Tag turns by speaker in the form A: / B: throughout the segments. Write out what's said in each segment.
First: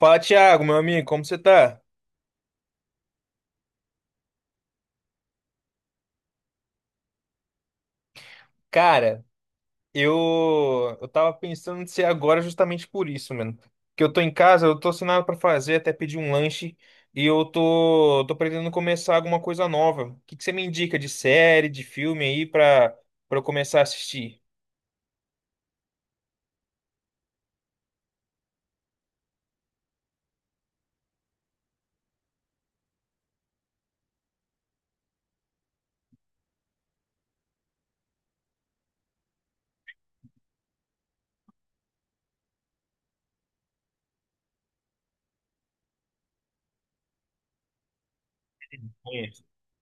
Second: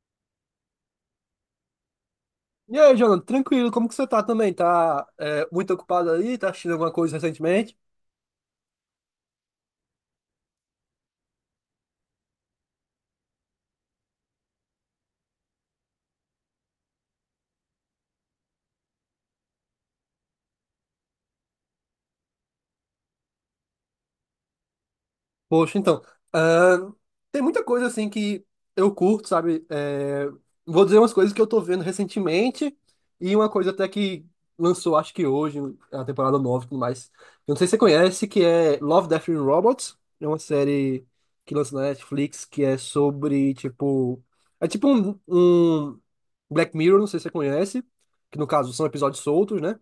A: Fala, Thiago, meu amigo, como você tá?
B: E aí, Jonathan, tranquilo, como que você tá também? Tá muito ocupado aí? Tá assistindo alguma coisa recentemente?
A: Cara, eu tava pensando em ser agora justamente por isso, mano. Que eu tô em casa, eu tô sem nada pra fazer, até pedi um lanche e eu tô pretendendo começar alguma coisa nova. O que você me indica de série, de filme aí pra para eu começar a assistir?
B: Poxa, então, ahn, tem muita coisa assim que eu curto, sabe? Vou dizer umas coisas que eu tô vendo recentemente, e uma coisa até que lançou, acho que hoje, a temporada nova e tudo mais. Eu não sei se você conhece, que é Love, Death and Robots. É uma série que lança na Netflix que é sobre, tipo, é tipo um Black Mirror, não sei se você conhece, que no caso são episódios
A: Conheço.
B: soltos, né?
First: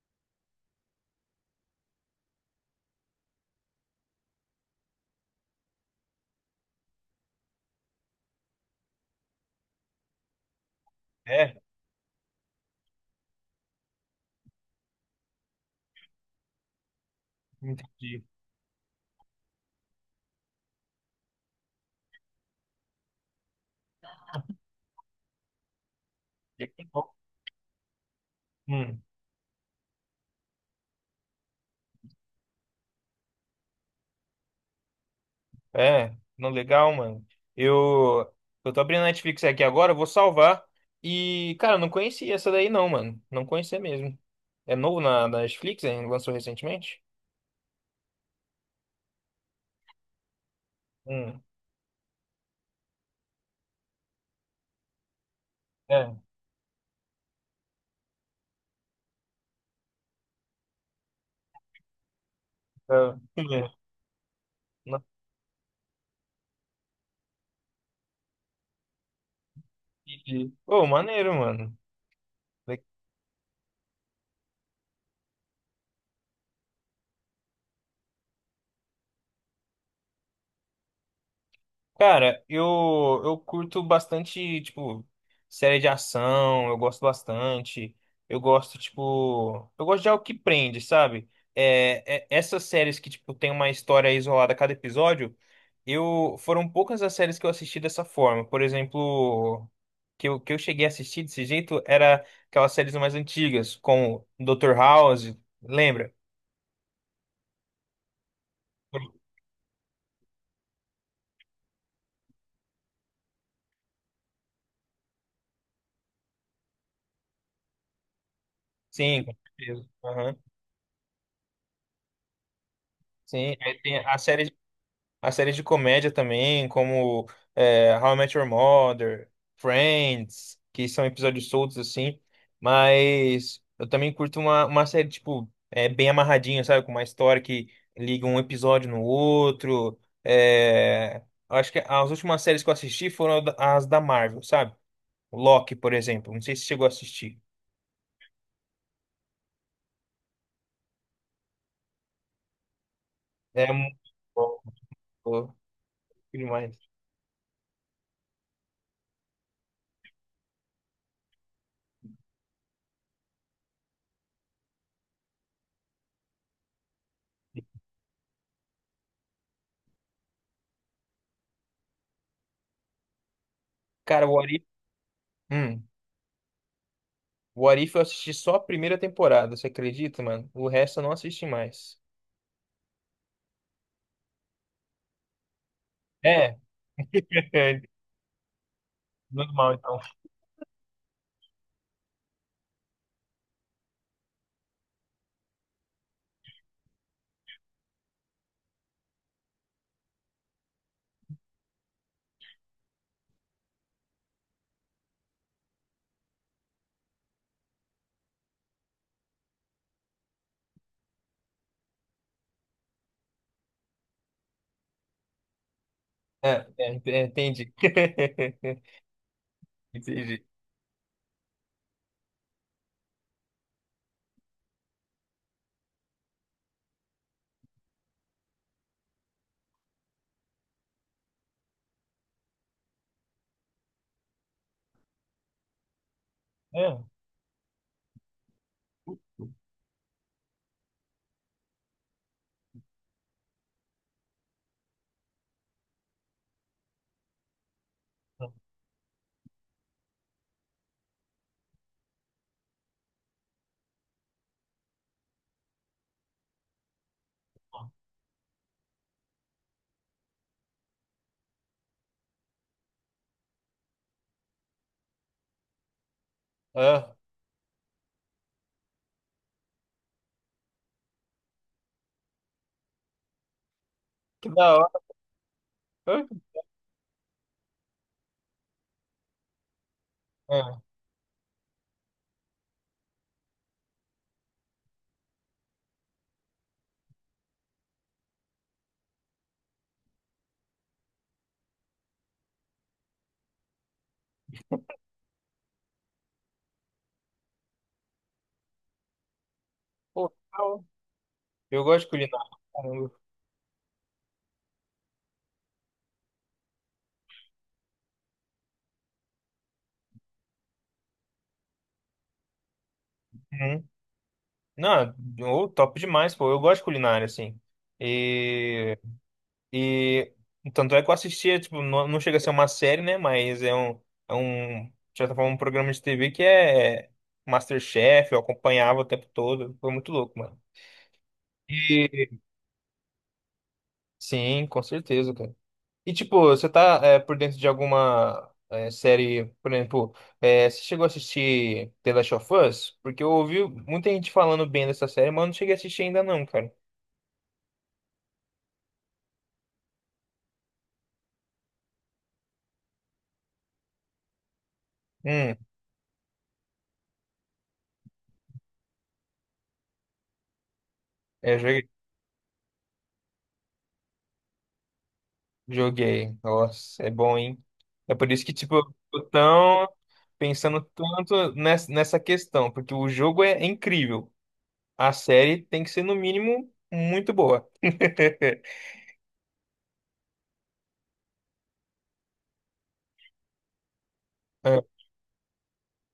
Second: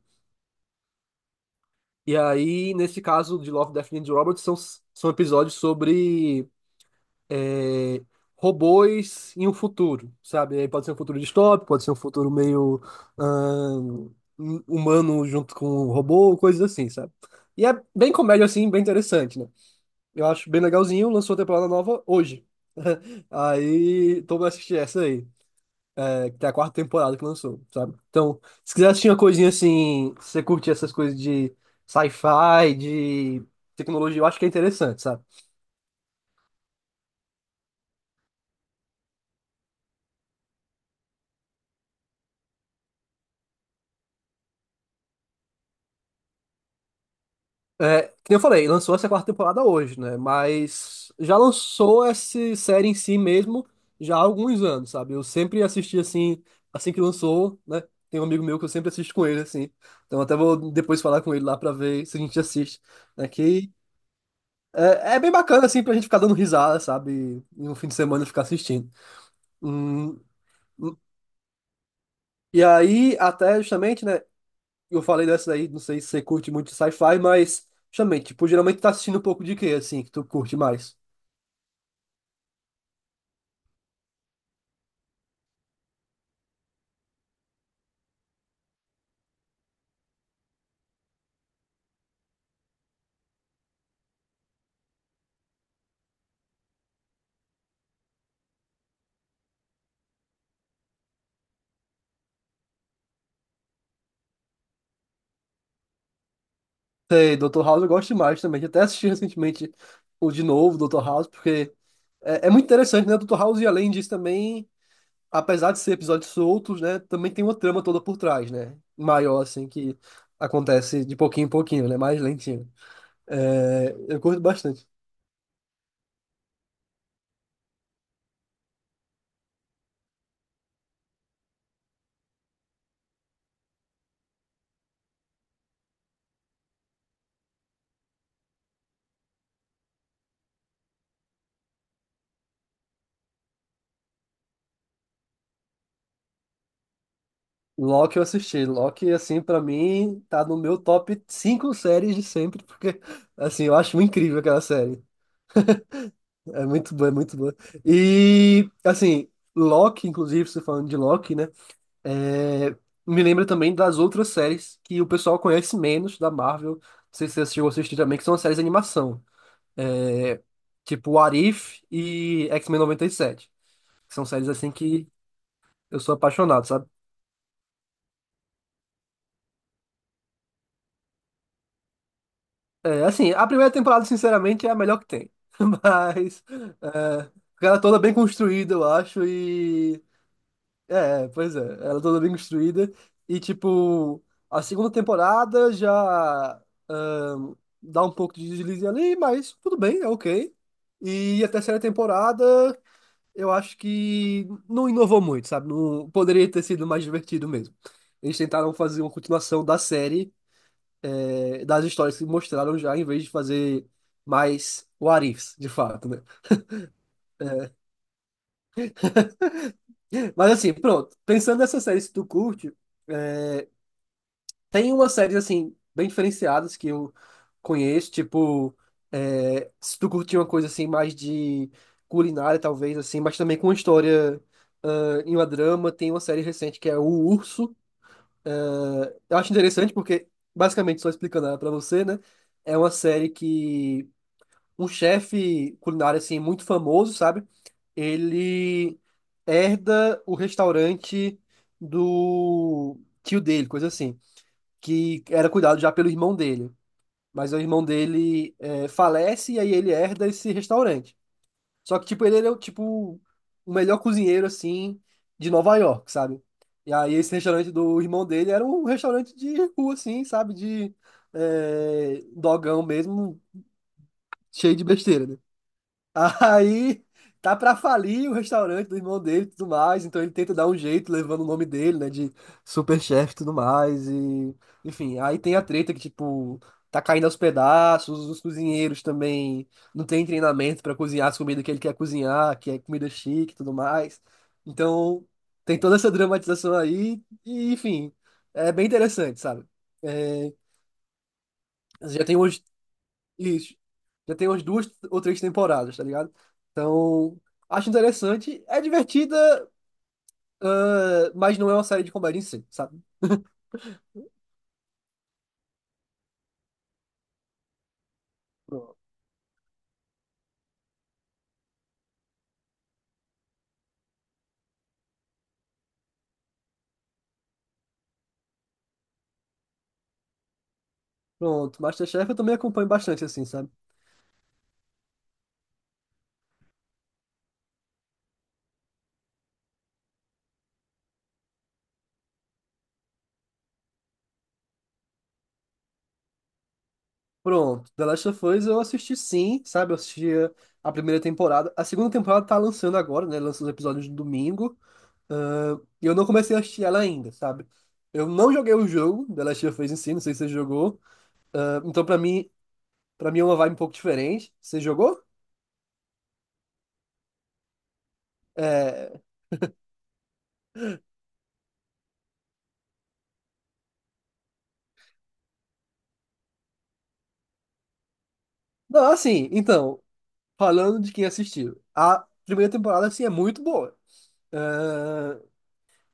B: E aí, nesse caso de Love, Death and Robots, são episódios sobre é, robôs em um futuro, sabe? Aí pode ser um futuro
A: É,
B: distópico, pode ser um futuro meio ahn, humano junto com um robô, coisas assim, sabe? E é bem
A: entendi.
B: comédia, assim, bem interessante, né? Eu acho bem legalzinho, lançou a temporada nova hoje. Aí, tô pra assistir essa aí. Até a quarta temporada que lançou, sabe? Então, se quiser
A: Hum.
B: assistir uma coisinha assim, se você curtir essas coisas de sci-fi, de tecnologia, eu acho que é interessante, sabe?
A: É, não, legal, mano. Eu, eu tô abrindo a Netflix aqui agora, eu vou salvar. E, cara, eu não conhecia essa daí não, mano. Não conhecia mesmo. É novo na Netflix, hein? Lançou recentemente?
B: É, que nem eu falei, lançou essa quarta temporada hoje, né? Mas já
A: Hum,
B: lançou essa série em si mesmo já há alguns anos, sabe? Eu sempre assisti
A: é.
B: assim, assim que lançou, né? Tem um amigo meu que eu sempre assisto com ele, assim. Então até vou depois falar com ele lá pra ver se a gente assiste,
A: Tá.
B: né? Que
A: Não,
B: é bem bacana, assim, pra gente ficar dando risada, sabe? E no fim de semana ficar assistindo. Hum,
A: entendi. Ô, maneiro, mano.
B: e aí, até justamente, né? Eu falei dessa aí, não sei se você curte muito sci-fi, mas justamente, tipo, geralmente tá assistindo um pouco de quê, assim, que tu curte mais?
A: Cara, eu curto bastante, tipo, série de ação, eu gosto bastante. Eu gosto, tipo, eu gosto de algo que prende, sabe? É, essas séries que, tipo, tem uma história isolada a cada episódio, eu foram poucas as séries que eu assisti dessa forma. Por exemplo, que eu cheguei a assistir desse jeito era aquelas séries mais antigas, como Dr. House, lembra?
B: Sei, Doutor House eu gosto mais também. Eu até assisti recentemente o de novo, Doutor House, porque é muito interessante, né? Doutor House, e além disso, também, apesar de ser episódios soltos, né? Também tem uma trama toda por trás, né?
A: Sim, com
B: Maior, assim,
A: certeza.
B: que
A: Aham.
B: acontece de pouquinho em pouquinho, né? Mais lentinho.
A: Sim, aí
B: É,
A: tem
B: eu curto bastante.
A: a série de comédia também, como How I Met Your Mother, Friends, que são episódios soltos assim, mas eu também curto uma série, tipo, bem amarradinha, sabe? Com uma história que liga um episódio no outro. É, eu acho que as últimas séries que eu assisti foram as da Marvel, sabe? Loki, por exemplo. Não sei se chegou a assistir.
B: Loki eu assisti. Loki, assim, pra mim, tá no meu top 5 séries de sempre, porque, assim,
A: É
B: eu
A: muito
B: acho incrível
A: bom,
B: aquela série.
A: pô,
B: É
A: demais.
B: muito boa, é muito boa. E, assim, Loki, inclusive, você falando de Loki, né? é, Me lembra também das outras séries que o pessoal conhece menos da Marvel. Não sei se você assistiu ou assistiu também, que são as séries de animação. É, tipo What If e X-Men 97, que são
A: Cara, o
B: séries,
A: What If-
B: assim, que
A: Hum.
B: eu sou apaixonado, sabe?
A: O Arif eu assisti só a primeira temporada, você acredita, mano? O resto eu não assisti mais.
B: É, assim, a primeira temporada, sinceramente, é a melhor que tem. Mas
A: É,
B: é, ela é toda bem construída, eu acho.
A: normal, então.
B: É, pois é, ela é toda bem construída. E tipo, a segunda temporada já ahn, dá um pouco de deslize ali, mas tudo bem, é ok. E a terceira temporada, eu acho que não inovou muito, sabe? Não, poderia ter sido mais divertido mesmo. Eles tentaram fazer uma continuação da série, das histórias que mostraram já, em vez de fazer mais what ifs, de fato, né?
A: é, entendi. Entendi.
B: Mas assim, pronto. Pensando nessas séries que tu curte, tem umas séries, assim, bem diferenciadas que eu conheço, tipo, se tu curtir uma coisa, assim, mais de culinária, talvez, assim, mas também com uma história, em uma drama, tem uma série recente que é
A: É.
B: O Urso. Eu acho interessante porque, basicamente, só explicando ela pra você, né? É uma série que um chefe culinário, assim, muito famoso, sabe? Ele herda o restaurante do tio dele, coisa assim, que era cuidado já pelo irmão dele. Mas o irmão dele, falece, e aí ele herda esse restaurante. Só que, tipo, ele é o, tipo, o melhor cozinheiro, assim, de Nova York, sabe? E aí
A: Ah,
B: esse restaurante do irmão dele era um restaurante de rua, assim, sabe? De dogão mesmo,
A: que da
B: cheio de
A: hora.
B: besteira, né? Aí tá pra falir o restaurante do irmão dele e tudo mais, então ele tenta dar um
A: Ah,
B: jeito levando o nome dele, né, de superchefe e tudo mais, e enfim, aí tem a treta que, tipo, tá caindo aos pedaços, os cozinheiros também não tem treinamento pra cozinhar as comidas que ele quer cozinhar, que é comida chique e tudo mais, então tem toda essa dramatização aí, e enfim, é bem interessante, sabe?
A: pô,
B: É,
A: legal. Eu gosto de
B: já tem
A: culinária, caramba.
B: isso. Já tem umas duas ou três temporadas, tá ligado? Então, acho interessante. É divertida, mas não é uma série de comédia em si, sabe?
A: Uhum. Não, ô, top demais, pô. Eu gosto de culinária, assim.
B: Pronto.
A: E tanto é que eu assistia, tipo, não chega a ser uma série, né? Mas é é um, de certa forma, um programa de TV que é MasterChef, eu acompanhava o tempo todo. Foi muito louco, mano.
B: Pronto. MasterChef eu
A: E
B: também acompanho bastante, assim, sabe?
A: sim, com certeza, cara. E tipo, você tá por dentro de alguma série, por exemplo, é, você chegou a assistir The Last of Us? Porque eu ouvi muita gente falando bem dessa série, mas eu não cheguei a assistir ainda não, cara.
B: Pronto. The Last of Us eu assisti, sim, sabe? Eu assisti a primeira temporada. A segunda temporada tá lançando agora, né? Lança os episódios no domingo.
A: Hum,
B: Ah, e eu não comecei a assistir ela ainda, sabe? Eu não joguei o jogo The Last of Us em si, não sei se você jogou. Ah,
A: é,
B: então, pra mim é uma vibe um pouco diferente. Você jogou?
A: joguei. Nossa, é bom, hein? É por isso que, tipo, eu
B: É,
A: tô tão pensando tanto nessa questão, porque o jogo é incrível. A série tem que ser, no mínimo, muito boa.
B: não, assim, então, falando de quem assistiu, a primeira temporada, assim, é muito boa.
A: Ah,
B: Ah,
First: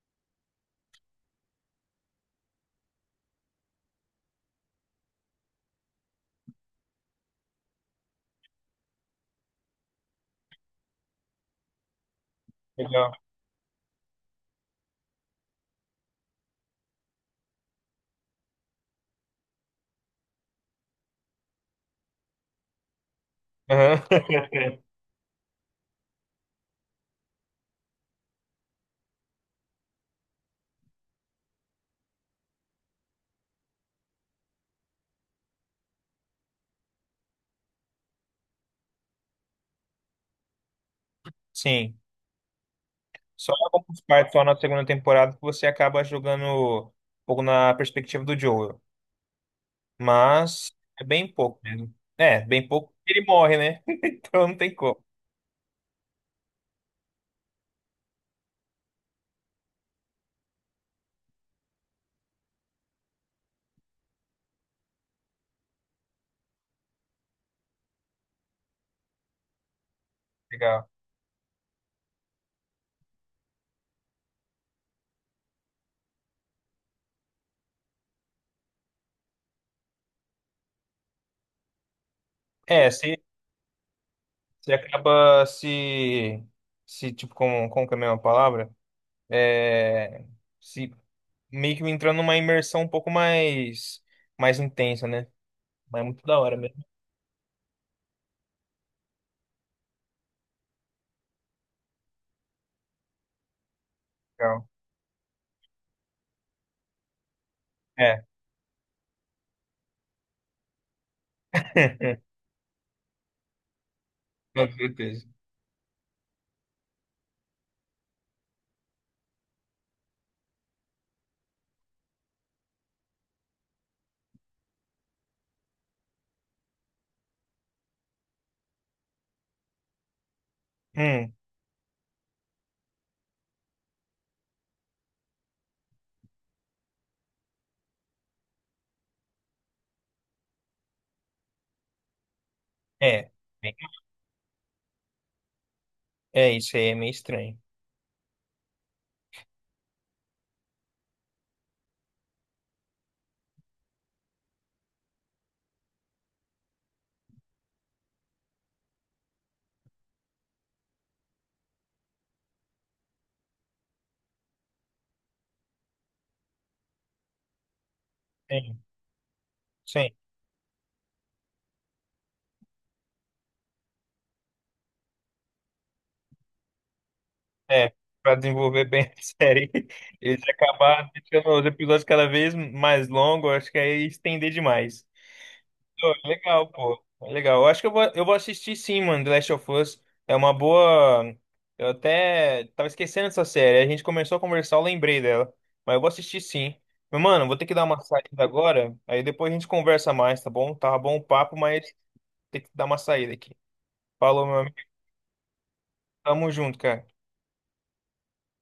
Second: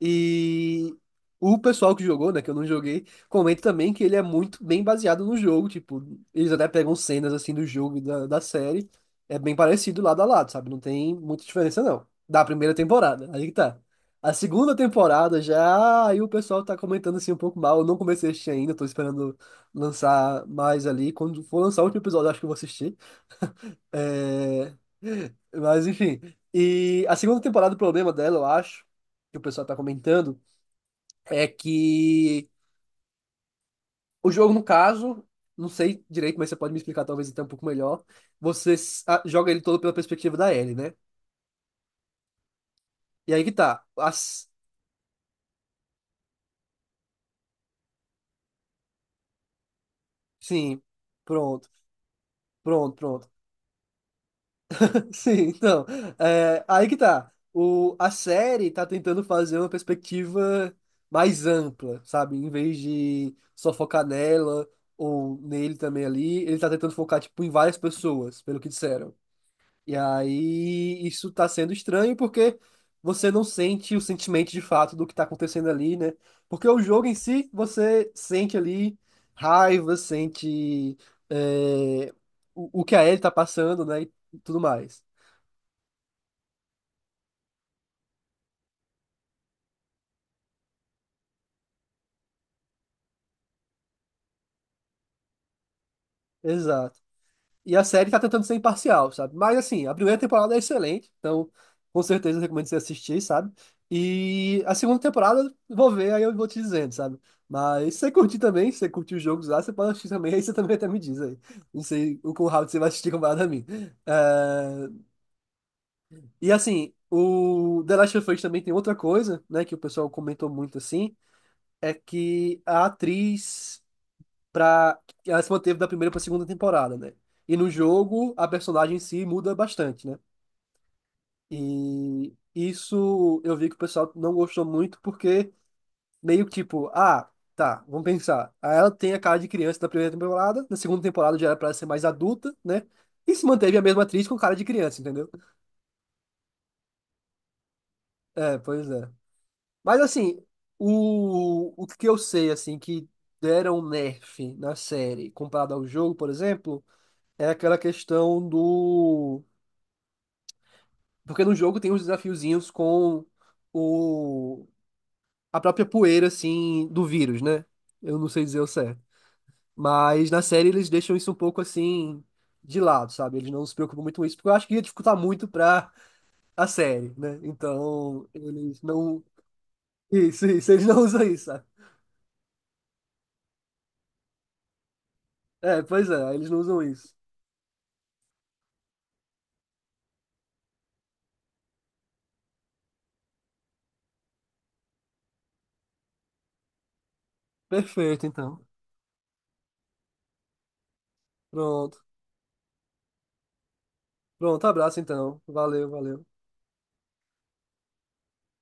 B: e o pessoal que jogou, né, que eu não joguei, comenta também que ele é muito bem baseado no jogo, tipo, eles até pegam cenas, assim, do jogo e da série, é bem parecido lado a lado, sabe? Não tem muita diferença, não, da primeira
A: legal.
B: temporada, aí que tá. A segunda temporada já, aí o pessoal tá comentando, assim, um pouco mal, eu não comecei a assistir ainda, tô esperando lançar mais ali, quando for lançar o último episódio, eu acho que eu vou assistir.
A: Aham.
B: É... Mas enfim. E a segunda temporada, o problema dela, eu acho, que o pessoal tá comentando, é que o jogo, no caso, não sei direito, mas você pode me explicar talvez até um pouco melhor. Você joga ele todo pela perspectiva da Ellie, né?
A: Sim.
B: E aí que
A: Só
B: tá.
A: algumas partes só na segunda temporada que você acaba jogando um pouco na perspectiva do Joel. Mas
B: Sim,
A: é bem pouco
B: pronto,
A: mesmo. É, bem pouco
B: pronto,
A: porque ele
B: pronto.
A: morre, né? Então não tem como.
B: Sim, então, aí que tá. A série tá tentando fazer uma perspectiva mais ampla, sabe? Em vez de só focar nela ou nele também ali, ele tá tentando focar, tipo, em várias pessoas, pelo que disseram. E
A: Legal.
B: aí isso tá sendo estranho porque você não sente o sentimento de fato do que tá acontecendo ali, né? Porque o jogo em si, você sente ali raiva, sente é, o
A: É,
B: que a
A: se
B: Ellie tá passando, né? E tudo
A: você
B: mais.
A: acaba se tipo, como que é a mesma palavra? É, se meio que entrando numa imersão um pouco mais intensa, né? Mas é muito da hora mesmo.
B: Exato. E a série tá tentando ser imparcial, sabe? Mas assim, a primeira temporada é excelente, então com certeza eu recomendo você assistir, sabe? E
A: Legal.
B: a segunda temporada eu vou ver, aí eu vou te dizendo, sabe? Mas se você
A: É,
B: curtir também, se você curtir os jogos lá, você pode assistir também, aí você também até me diz aí. Não sei o quão rápido você vai assistir comparado a mim.
A: com
B: Eh,
A: certeza.
B: E assim, o The Last of Us também tem outra coisa, né, que o pessoal comentou muito assim, é que a atriz para ela se manteve da primeira para segunda temporada, né? E no jogo a personagem em si muda bastante, né?
A: Hum,
B: E isso eu vi que o pessoal não gostou muito porque meio que tipo, ah, tá, vamos pensar. Aí ela tem a cara de criança na primeira temporada, na segunda temporada já era para ser mais adulta, né?
A: é,
B: E se manteve a mesma atriz com cara de criança, entendeu?
A: é isso aí, é meio estranho.
B: É, pois é. Mas assim, o que eu sei assim que deram um nerf na série comparado ao jogo, por exemplo, é aquela questão do... porque no jogo tem uns desafiozinhos com o... a própria poeira, assim, do vírus, né? Eu não sei dizer o
A: Sim,
B: certo.
A: sim,
B: Mas na série eles deixam isso um pouco assim de lado, sabe? Eles não se preocupam muito com isso, porque eu acho que ia dificultar muito pra a série, né?
A: é.
B: Então,
A: Pra
B: eles
A: desenvolver bem a
B: não.
A: série, eles
B: Isso, eles não
A: acabaram
B: usam isso,
A: deixando
B: sabe?
A: os episódios cada vez mais longos, acho que aí estender demais.
B: É, pois
A: Pô,
B: é, eles não
A: legal,
B: usam
A: pô.
B: isso.
A: Legal. Eu acho que eu vou assistir sim, mano, The Last of Us. É uma boa. Eu até tava esquecendo dessa série. A gente começou a conversar, eu lembrei dela. Mas eu vou assistir sim. Mas, mano, vou ter que dar uma
B: Perfeito,
A: saída
B: então.
A: agora. Aí depois a gente conversa mais, tá bom? Tava bom o papo, mas
B: Pronto.
A: tem que dar uma saída aqui. Falou, meu
B: Pronto,
A: amigo.
B: abraço então. Valeu, valeu.
A: Tamo junto, cara.